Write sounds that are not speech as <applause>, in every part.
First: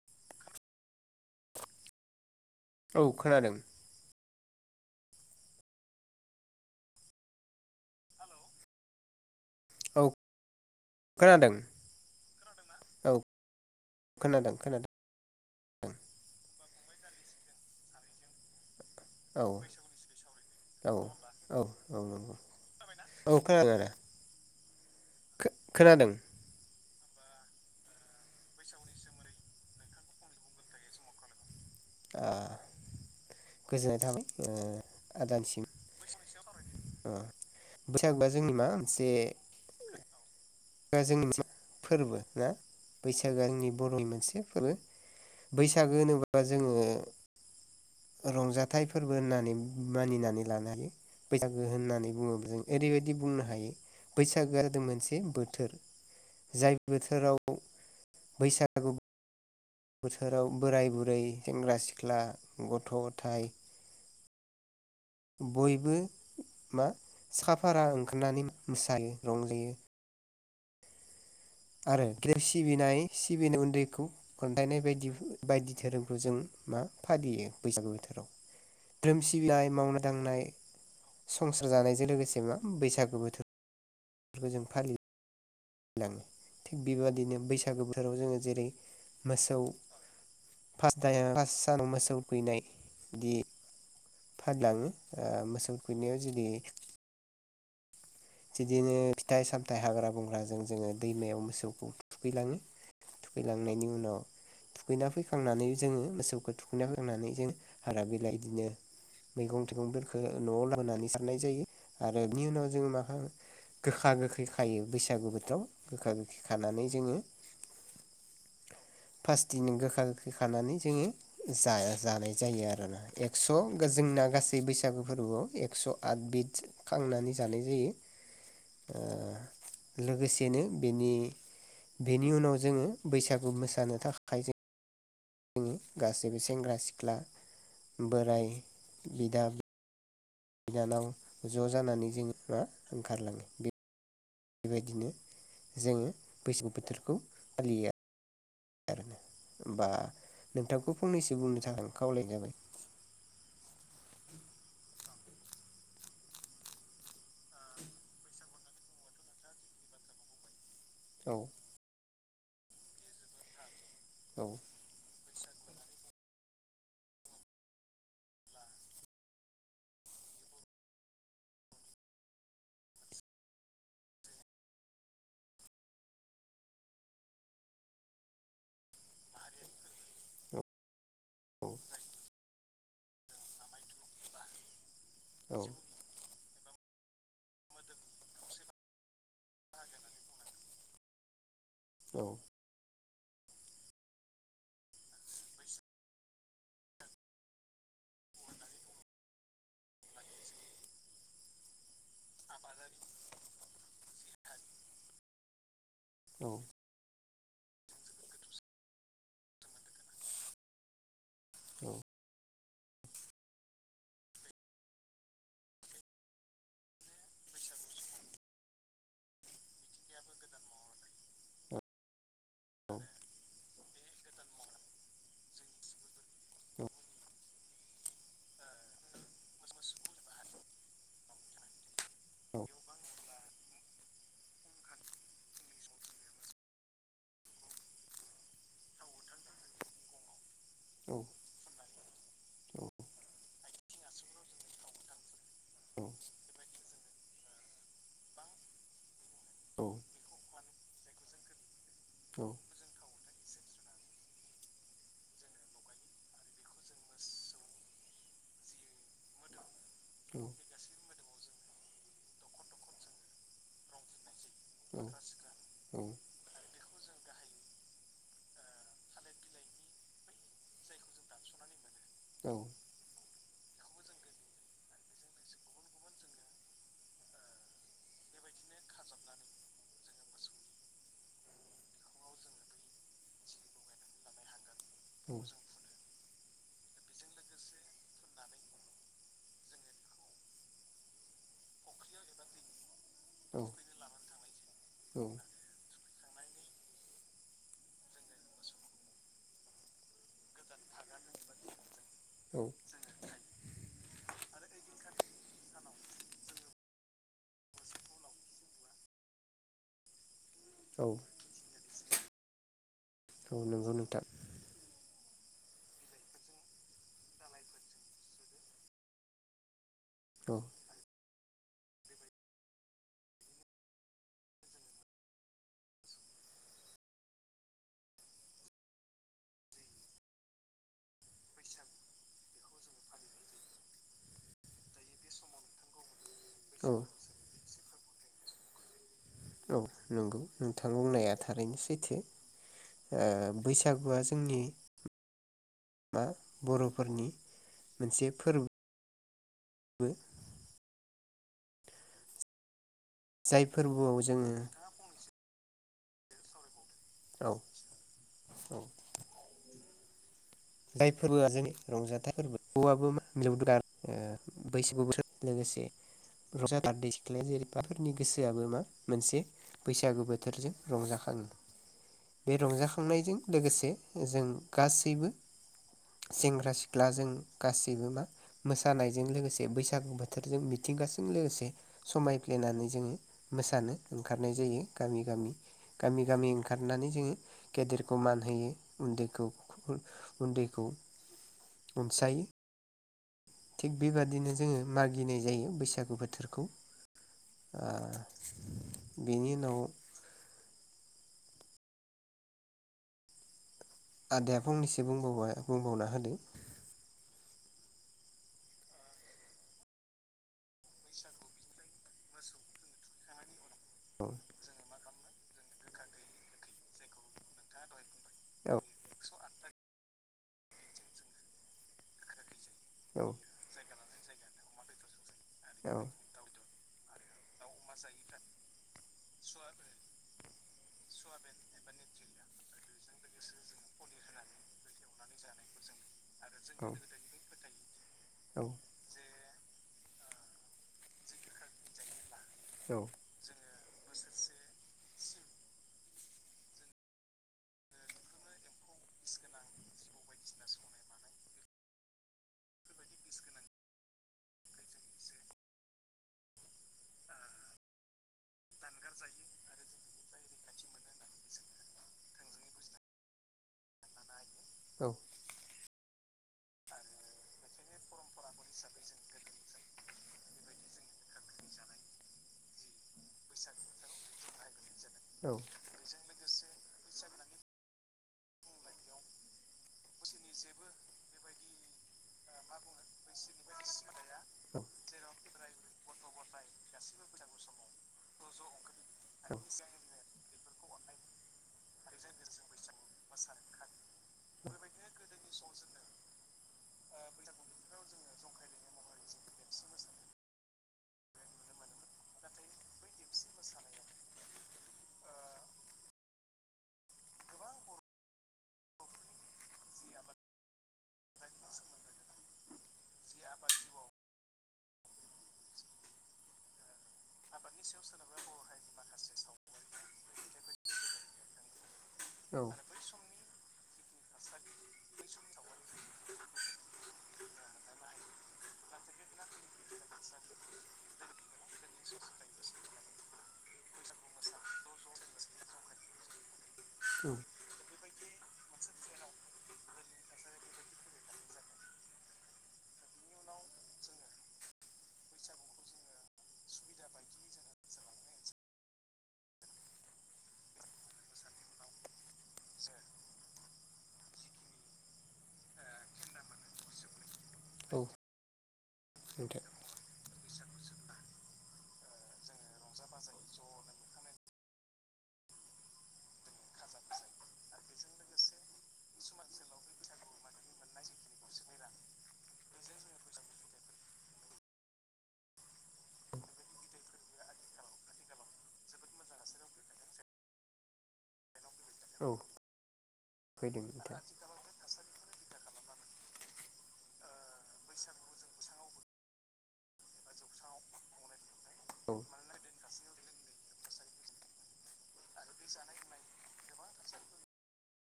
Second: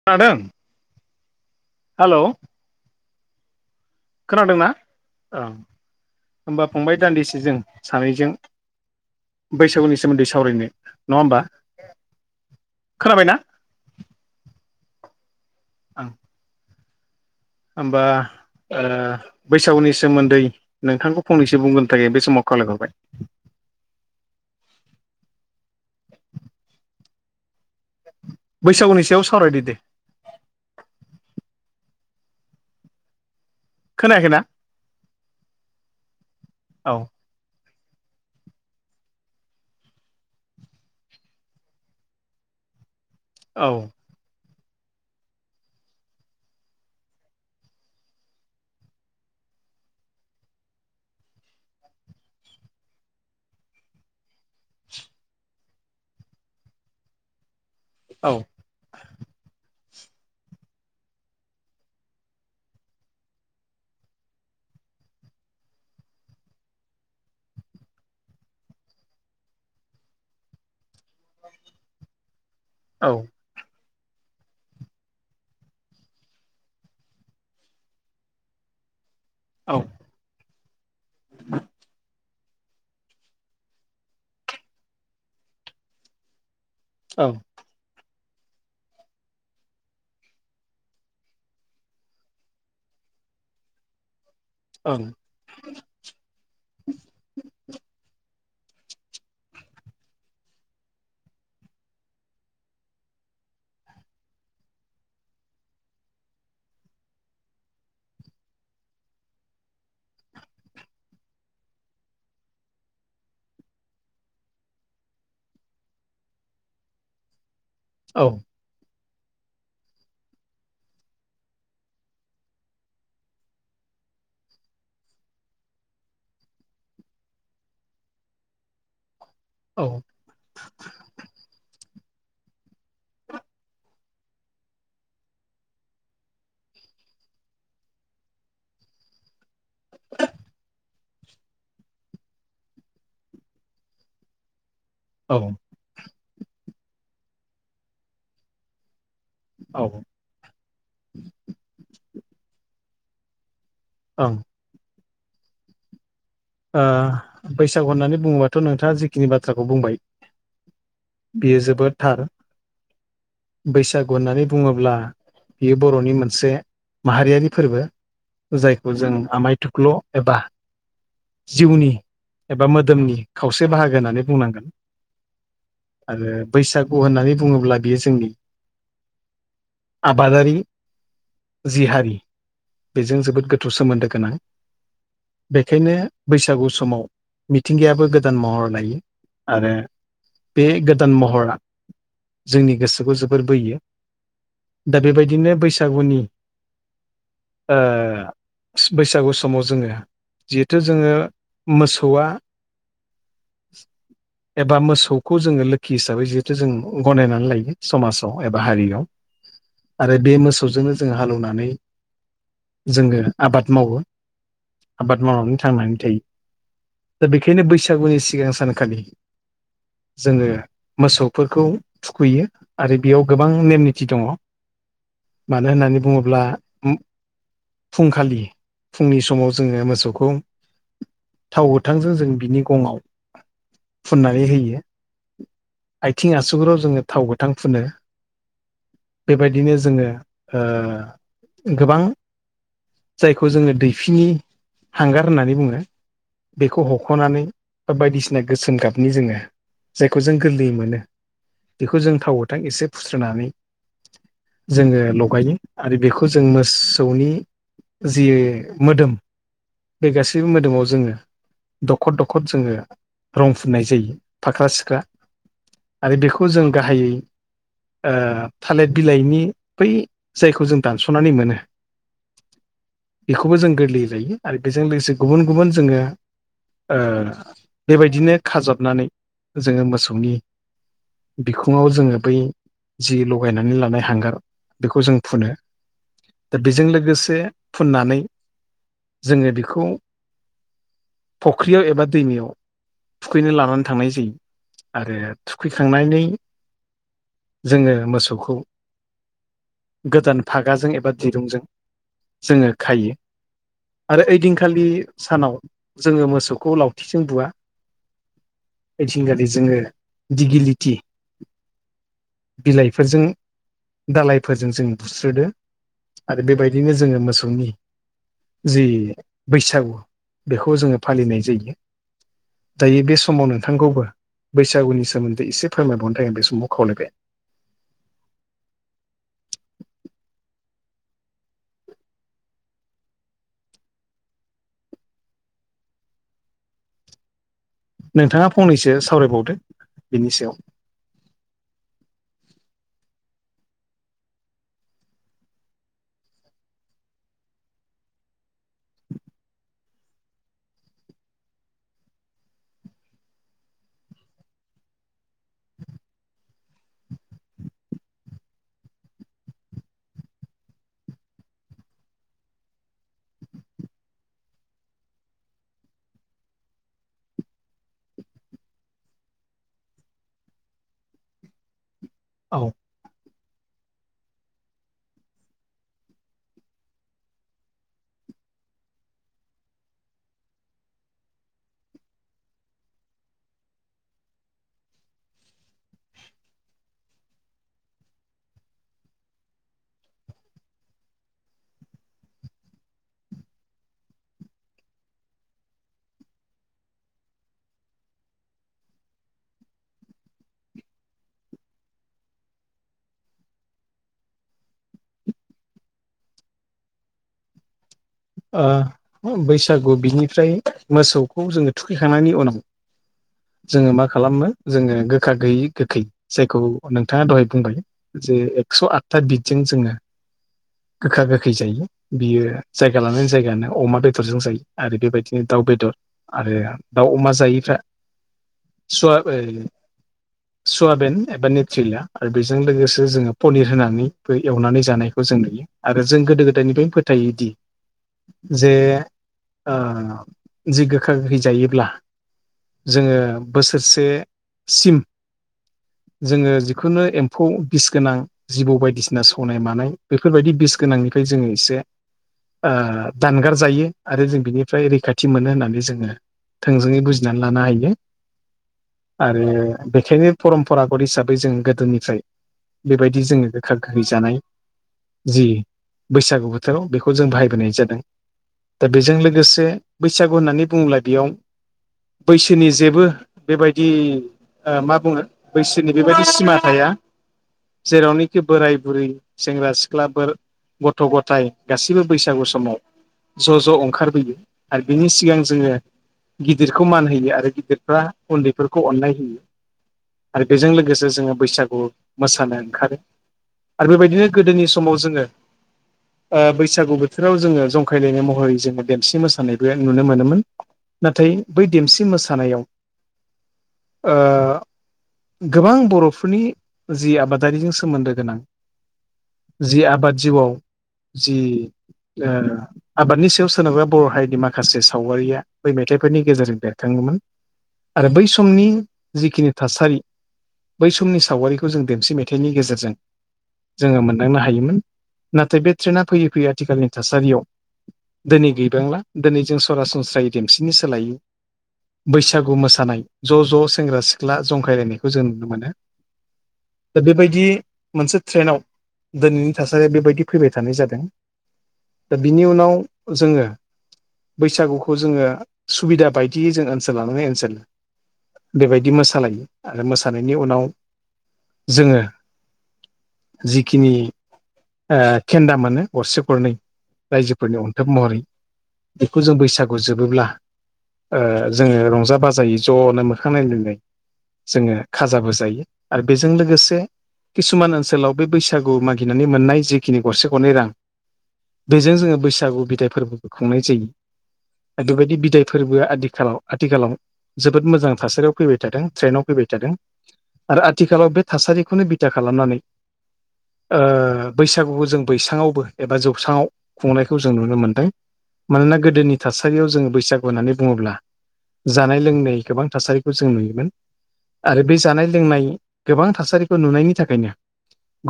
<unintelligible> Hello औ खोनादों। खोनादोंना औ होमबा फंबाय दान्दिसे जों सानैजों बैसागुनि औ सोमोन्दै सावरायनो नङा ओमबा खोनादों औ खोनाबायना? खोनादों खोनादों। ओं ओमबा ओ औ बैसागुनि सोमोन्दै औ नोंथांखौ औ फंनैसो बुंग्रोनो औ थाखाय बे नंगौ समाव खावलायहरबाय। औ खोनादों दे खो-खोनादों। बैसागुनि सायाव सावरायदो दे। ओ गोजोननाय थाबाय खोनायाखैना ओ आदानिसिम। औ ओ बैसागुआ जोंनि मा मोनसे गोआ जोंनि मोनसे मा फोरबो ना बैसागोआ औ जोंनि बर'नि मोनसे फोरबो। बैसागो होनोबा जोङो रंजाथाइ फोरबो होननानै मानिनानै लानो हायो। बैसागो होननानै बुङोब्ला जों ओरैबायदि बुंनो हायो। बैसागो जादों मोनसे बोथोर जाय बोथोराव औ बैसागु बोथोराव बोराय बुरै सेंग्रा सिख्ला गथ' गथाय बयबो मा साखाफारा ओंखारनानै मोसायो रंजायो। आरो सिबिनाय औ सिबिनाय उन्दैखौ खोन्थानाय बायदि बायदि धोरोमखौ जों मा फालियो बैसागु बोथोराव धोरोम सिबिनाय मावना दांनाय संसार जानायजों लोगोसे मा बैसागु बोथोर खौ जों फालियो। लाङो थिग औ ओं बेबायदिनो बैसागो बोथोराव जोङो जेरै मोसौ फर्स टाये फार्स सानाव मोसौ थुखैनाय बिदि फानलाङो औ ओ मोसौ थुखैनायाव जुदि <inaudible> बिदिनो फिथाइ सामथाइ हाग्रा बंग्राजों जोङो दैमायाव मोसौखौ थुखैलाङो थुखैलांनायनि उनाव थुखैना फैखांनानै जोङो मोसौखो थुखैना फैखांनानै जों हाग्रा बिलाय बिदिनो मैगं थाइगंफोरफोरखो न'आव लाबोनानै सारनाय जायो आरो बिनि उनाव जोङो मा खामो गोखा गोखै खायो बैसागु बोथोराव गोखा गोखै खानानै जोङो औ। फास्टिनो गोखा गोखै खानानै जोङो जाया जानाय जायो आरोना। एक्स' जोंना गासै बैसागु फोरबोआव एक्स' आद बिट खांनानै जानाय जायो। ओ औ लोगोसेनो बेनि बेनि उनाव जोङो बैसागु मोसानो थाखाय जों जोंनि गासैबो सेंग्रा सिख्ला बोराइ बिदा बिनानाव ज' जानानै जोंङ मा ओंखारलाङो। बेबायदिनो औ। जोङो बैसागु बोथोरखौ फालियो आ आरोना होमबा नोंथांखौ फंनैसो बुंनो थाखाय आं खावलायनाय जाबाय। औ। आ बैसागु होननानै बुङोबाथ' नोंथाङा जिखिनि बाथ्राखौ बुंबाय। औ बियो जोबोद थार। बैसागु औ होननानै बुङोब्ला बियो बर'नि मोनसे माहारियारि फोरबो। जायखौ जों आमाय थुख्ल' एबा जिउनि एबा मोदोमनि खावसे बाहागो होननानै बुंनांगोन। आरो बैसागु होननानै बुङोब्ला बियो जोंनि आरो आबादारि जि हारि बेजों जोबोद गोथौ सोमोन्दो गोनां औ बेखायनो बैसागु समाव मिथिंगायाबो गोदान महर लायो। आरो बे गोदान महरा औ। जोंनि गोसोखौ जोबोर बोयो। दा बेबायदिनो बैसागुनि ओ बैसागु समाव जोङो जिहेथु जोङो मोसौआ एबा मोसौखौ जोङो लो खि हिसाबै औ जिहेथु जों गनायनानै लायो समाजाव एबा हारियाव। आरो बे मोसौजोंनो जों हालौवनानै जोङो आबाद मावो। आबाद मावनानै थांनानै थायो। दा बेखायनो बैसागुनि सिगां सानखालि जोङो मोसौफोरखौ थुखैयो आरो बेयाव गोबां नेम निथि दङ। मानो होननानै बुङोब्ला ओम फुंखालि फुंनि समाव जोङो मोसौखौ थाव गोथांजों जों बिनि गङाव फुननानै होयो। आथिं आसुगुराव जोङो थाव गोथां फुनो। बेबायदिनो जोङो ओ गोबां जायखौ जोङो दैफिनि हांगार होननानै बुङो। बेखौ हख'नानै बा बायदिसिना गोसोम गाबनि जोङो औ जायखौ जों गोरलैयै मोनो। बेखौ जों थाव औ गोथां एसे फुस्रोनानै जोङो लगायो आरो बेखौ जों मोसौनि जि मोदोम बे औ गासैबो मोदोमाव जोङो दखद दखद जोङो रं फुननाय जायो फाख्रा सिख्रा। आरो बेखौ जों गाहायै ओ थालिर बिलाइनि बै जायखौ जों दानस'नानै मोनो। औ बेखौबो जों गोरलैयै लायो आरो बेजों लोगोसे गुबुन गुबुन जोङो ओ बेबायदिनो खाजबनानै जोङो मोसौनि बिखुङाव जोङो बै जि लगायनानै लानाय हांगार बेखौ जों फुनो दा बेजों लोगोसे फुननानै जोङो बेखौ फख्रियाव एबा दैमायाव थुखैनो लानानै थांनाय जायो आरो औ थुखैखांनानै जोङो मोसौखौ गोदान फागाजों एबा दिरुंजों औ जोङो खायो। आरो ओइदिंखालि सानाव जोङो मोसौखौ लावथिजों बुवा। ओइदिनखालि जोङो दिगिलिटि औ बिलाइफोरजों औ नंगौ नोंथां। फोरजों जों बुस्रोदो आरो बेबायदिनो जोङो मोसौनि जि बैसागु औ बेखौ जोङो फालिनाय जायो। दायो बे समाव नोंथांखौबो बैसागुनि सोमोन्दै एसे फोरमायबावनो थाखाय आं बे समाव खावलायबाय। औ नोंथाङा फंनैसो सावरायबावदो। बेनि नंगौ सायाव नोंथां बुंनाया थारैनो सैथो ओ बैसागुआ जोंनि मा बर'फोरनि मोनसे फोरबो जाय फोरबोआव जोङो औ औ। जाय फोरबोआ जोंनि रंजाथाइ फोरबो <inaudible> ओ बैसागु बोथोर लोगोसे रंजा बारदैसिख्लाया <inaudible> गोसोआबो मा मोनसे बैसागु बोथोरजों रंजाखाङो। बे औ रंजाखांनायजों लोगोसे जों गासैबो सेंग्रा सिख्ला जों गासैबो मा मोसानायजों लोगोसे बैसागु बोथोरजों मिथिंगाजों लोगोसे समायफ्लेनानै जोङो मोसानो ओंखारनाय जायो गामि गामि। गामि गामि ओंखारनानै जोङो गेदेरखौ मान होयो उन्दैखौ उन्दैखौ अनसायो। थिग बेबादिनो जोङो मागिनाय जायो बैसागु बोथोरखौ। ओ बेनि उनाव आदाया फंनैसो बुंबावबा बुंबावना होदों। आ बैसागु बिनिफ्राय मोसौखौ जोङो थुखैखांनायनि उनाव जोङो मा औ खालामो जोङो गोखा गैयि गोखै जायखौ नोंथाङा दहाय बुंबाय जे औ एक्स' आथ था बिदजों जोङो गोखा गोखै जायो बियो जाय जायगा औ लानानै जायगा ना अमा बेदरजों जायो। आरो बेबायदिनो दाउ औ बेदर औ आरो दाउ अमा जायैफ्रा सुवा ओ सुवाबेन एबा नेट्रिलिया आरो बेजों लोगोसे जोङो पनिर होनानैबो एवनानै जानायखौ जों नुयो। आरो जों गोदो गोदायनिफायनो फोथायोदि जे ओ जि गोखा गोखै जायोब्ला जोङो बोसोरसेसिम जोङो जिखुनु एम्फौ बिस गोनां जिबौ बायदिसिना सौनाय मानाय बेफोरबायदि बिस गोनांनिफ्राय जों एसे ओ दानगार जायो आरो जों बेनिफ्राय रैखाथि मोनो होननानै जोङो थोंजोङै बुजिनानै लानो हायो। दानगार जायो आरो जों बेखायनो बेनिफ्राय रैखाथि परमपरागत मोनो हिसाबै होननानै जों जोङो गोदोनिफ्राय थों बेबायदि जोङो गोखा गोखै जानाय जि बैसागु बोथोराव बेखौ जों बाहाय बोनाय जादों दा बेजों लोगोसे बैसागु होननानै बुङोब्ला बेयाव बैसोनि जेबो बेबायदि आ मा बुङो बैसोनि बेबायदि सिमा थाया। सायखनानै जेरावनोखि बोराय बुरै सेंग्रा सिख्ला गथ' गथाय गासिबो बैसागु समाव ज' ज' ओंखारबोयो आरो बिनि सिगां जोङो गिदिरखौ मान होयो आरो गिदिरफ्रा उन्दैफोरखौ अननाय होयो। औ औ आरो बेजों लोगोसे जोङो बैसागु मोसानो ओंखारो मोसानो ओंखारो बेफोरबायदिनो गोदोनि सम आ बैसागु बोथोराव जोङो जंखायलायनाय महरै जोङो देमसि मोसानायबो नुनो मोनोमोन। नाथाय बै देमसि मोसानायाव आ गोबां बर'फोरनि जि आबादारिजों सोमोन्दो गोनां जि आबाद जिउआव जि आ आबादनि सायाव सोनाबा बर' हारिनि माखासे सावगारिया बै मेथाइफोरनि गेजेरजों बेरखाङोमोन। आरो बै समनि जिखिनि थासारि बै समनि सावगारिखौ जों देमसि औ मेथाइनि गेजेरजों उम जोङो मोनदांनो हायोमोन नाथाय बे ट्रेना फैयै फैयै आथिखालनि थासारियाव दिनै गैबांला दिनै जों सरासनस्रायै देमसिनि सोलायो बैसागु मोसानाय ज' ज' सेंग्रा सिख्ला जंखायलायनायखौ जों नुनो मोनो। दा बेबायदि मोनसे ट्रेनाव दोनैनि थासारिया बेबायदि फैबाय थानाय जादों। दा बिनि उनाव जोङो बैसागुखौ जोङो सुबिदा बायदियै जों ओनसोल लानायो ओनसोल बेबायदि मोसालायो आरो मोसानायनि उनाव जोङो जिखिनि ओ खेन्दा मोनो गरसे गरनै रायजोफोरनि अन्थोब महरै बेखौ जों औ नोंथां बैसागु जोबोब्ला आ जोङो रंजा बाजायै ज'नो मोखां नायलाय लाय जोङो खाजाबो जायो आरो बेजों लोगोसे किसुमान ओनसोलाव बे बैसागु मागिनानै मोननाय जिखिनि गरसे गरनै रां बेजों जोङो बैसागु बिदाय फोरबोखौ खुंनाय जायो। बेबायदि बिदाय फोर्बोआ आदिखालाव आथिखालाव जोबोद मोजां थासारियाव फैबाय थादों ट्रेनाव फैबाय थादों। आरो आथिखालाव बे थासारिखौनो बिथा औ खालामनानै फैदों नोंथां आ बैसागुखौ जों बैसाङावबो एबा जौ साङाव खुंनायखौ जों नुनो मोन्दों। मानोना गोदोनि थासारियाव जोङो बैसागु होननानै बुङोब्ला जानाय औ लोंनाय गोबां थासारिखौ जों नुयोमोन। आरो बे जानाय लोंनाय गोबां थासारिखौ नुनायनि थाखायनो।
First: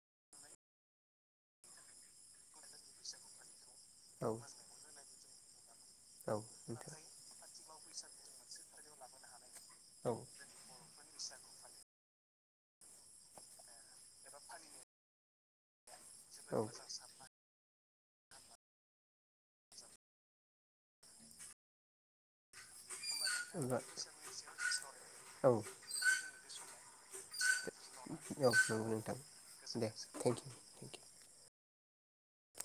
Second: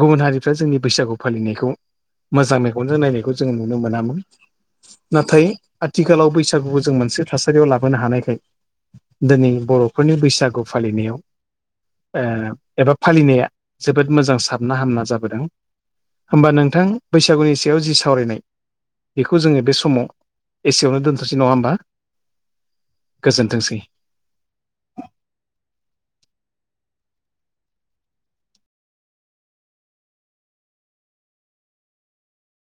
गुबुन हारिफ्रा जोंनि बैसागु फालिनायखौ मोजा मेगनजों नायखौ जोङो नुनो मोनामोन। औ नाथाय आथिखालाव औ बैसागुबो नोंथां जों मोनसे थासारियाव लाबोनो हानायखाय। दिनै बर'फोरनि औ बैसागु फालिनायाव ओ एबा फालिनाया जोबोद मोजां साबना हामना जाबोदों। होमबा औ नोंथां होमबा बैसागुनि सि सायाव जि सावरायनाय बेखौ जोङो बे समाव एसेयावनो दोनथ'सै नङा होमबा? गोजोनथोंसै। औ औ औ नंगौ नोंथां दे थेंकिउ। थेंकिउ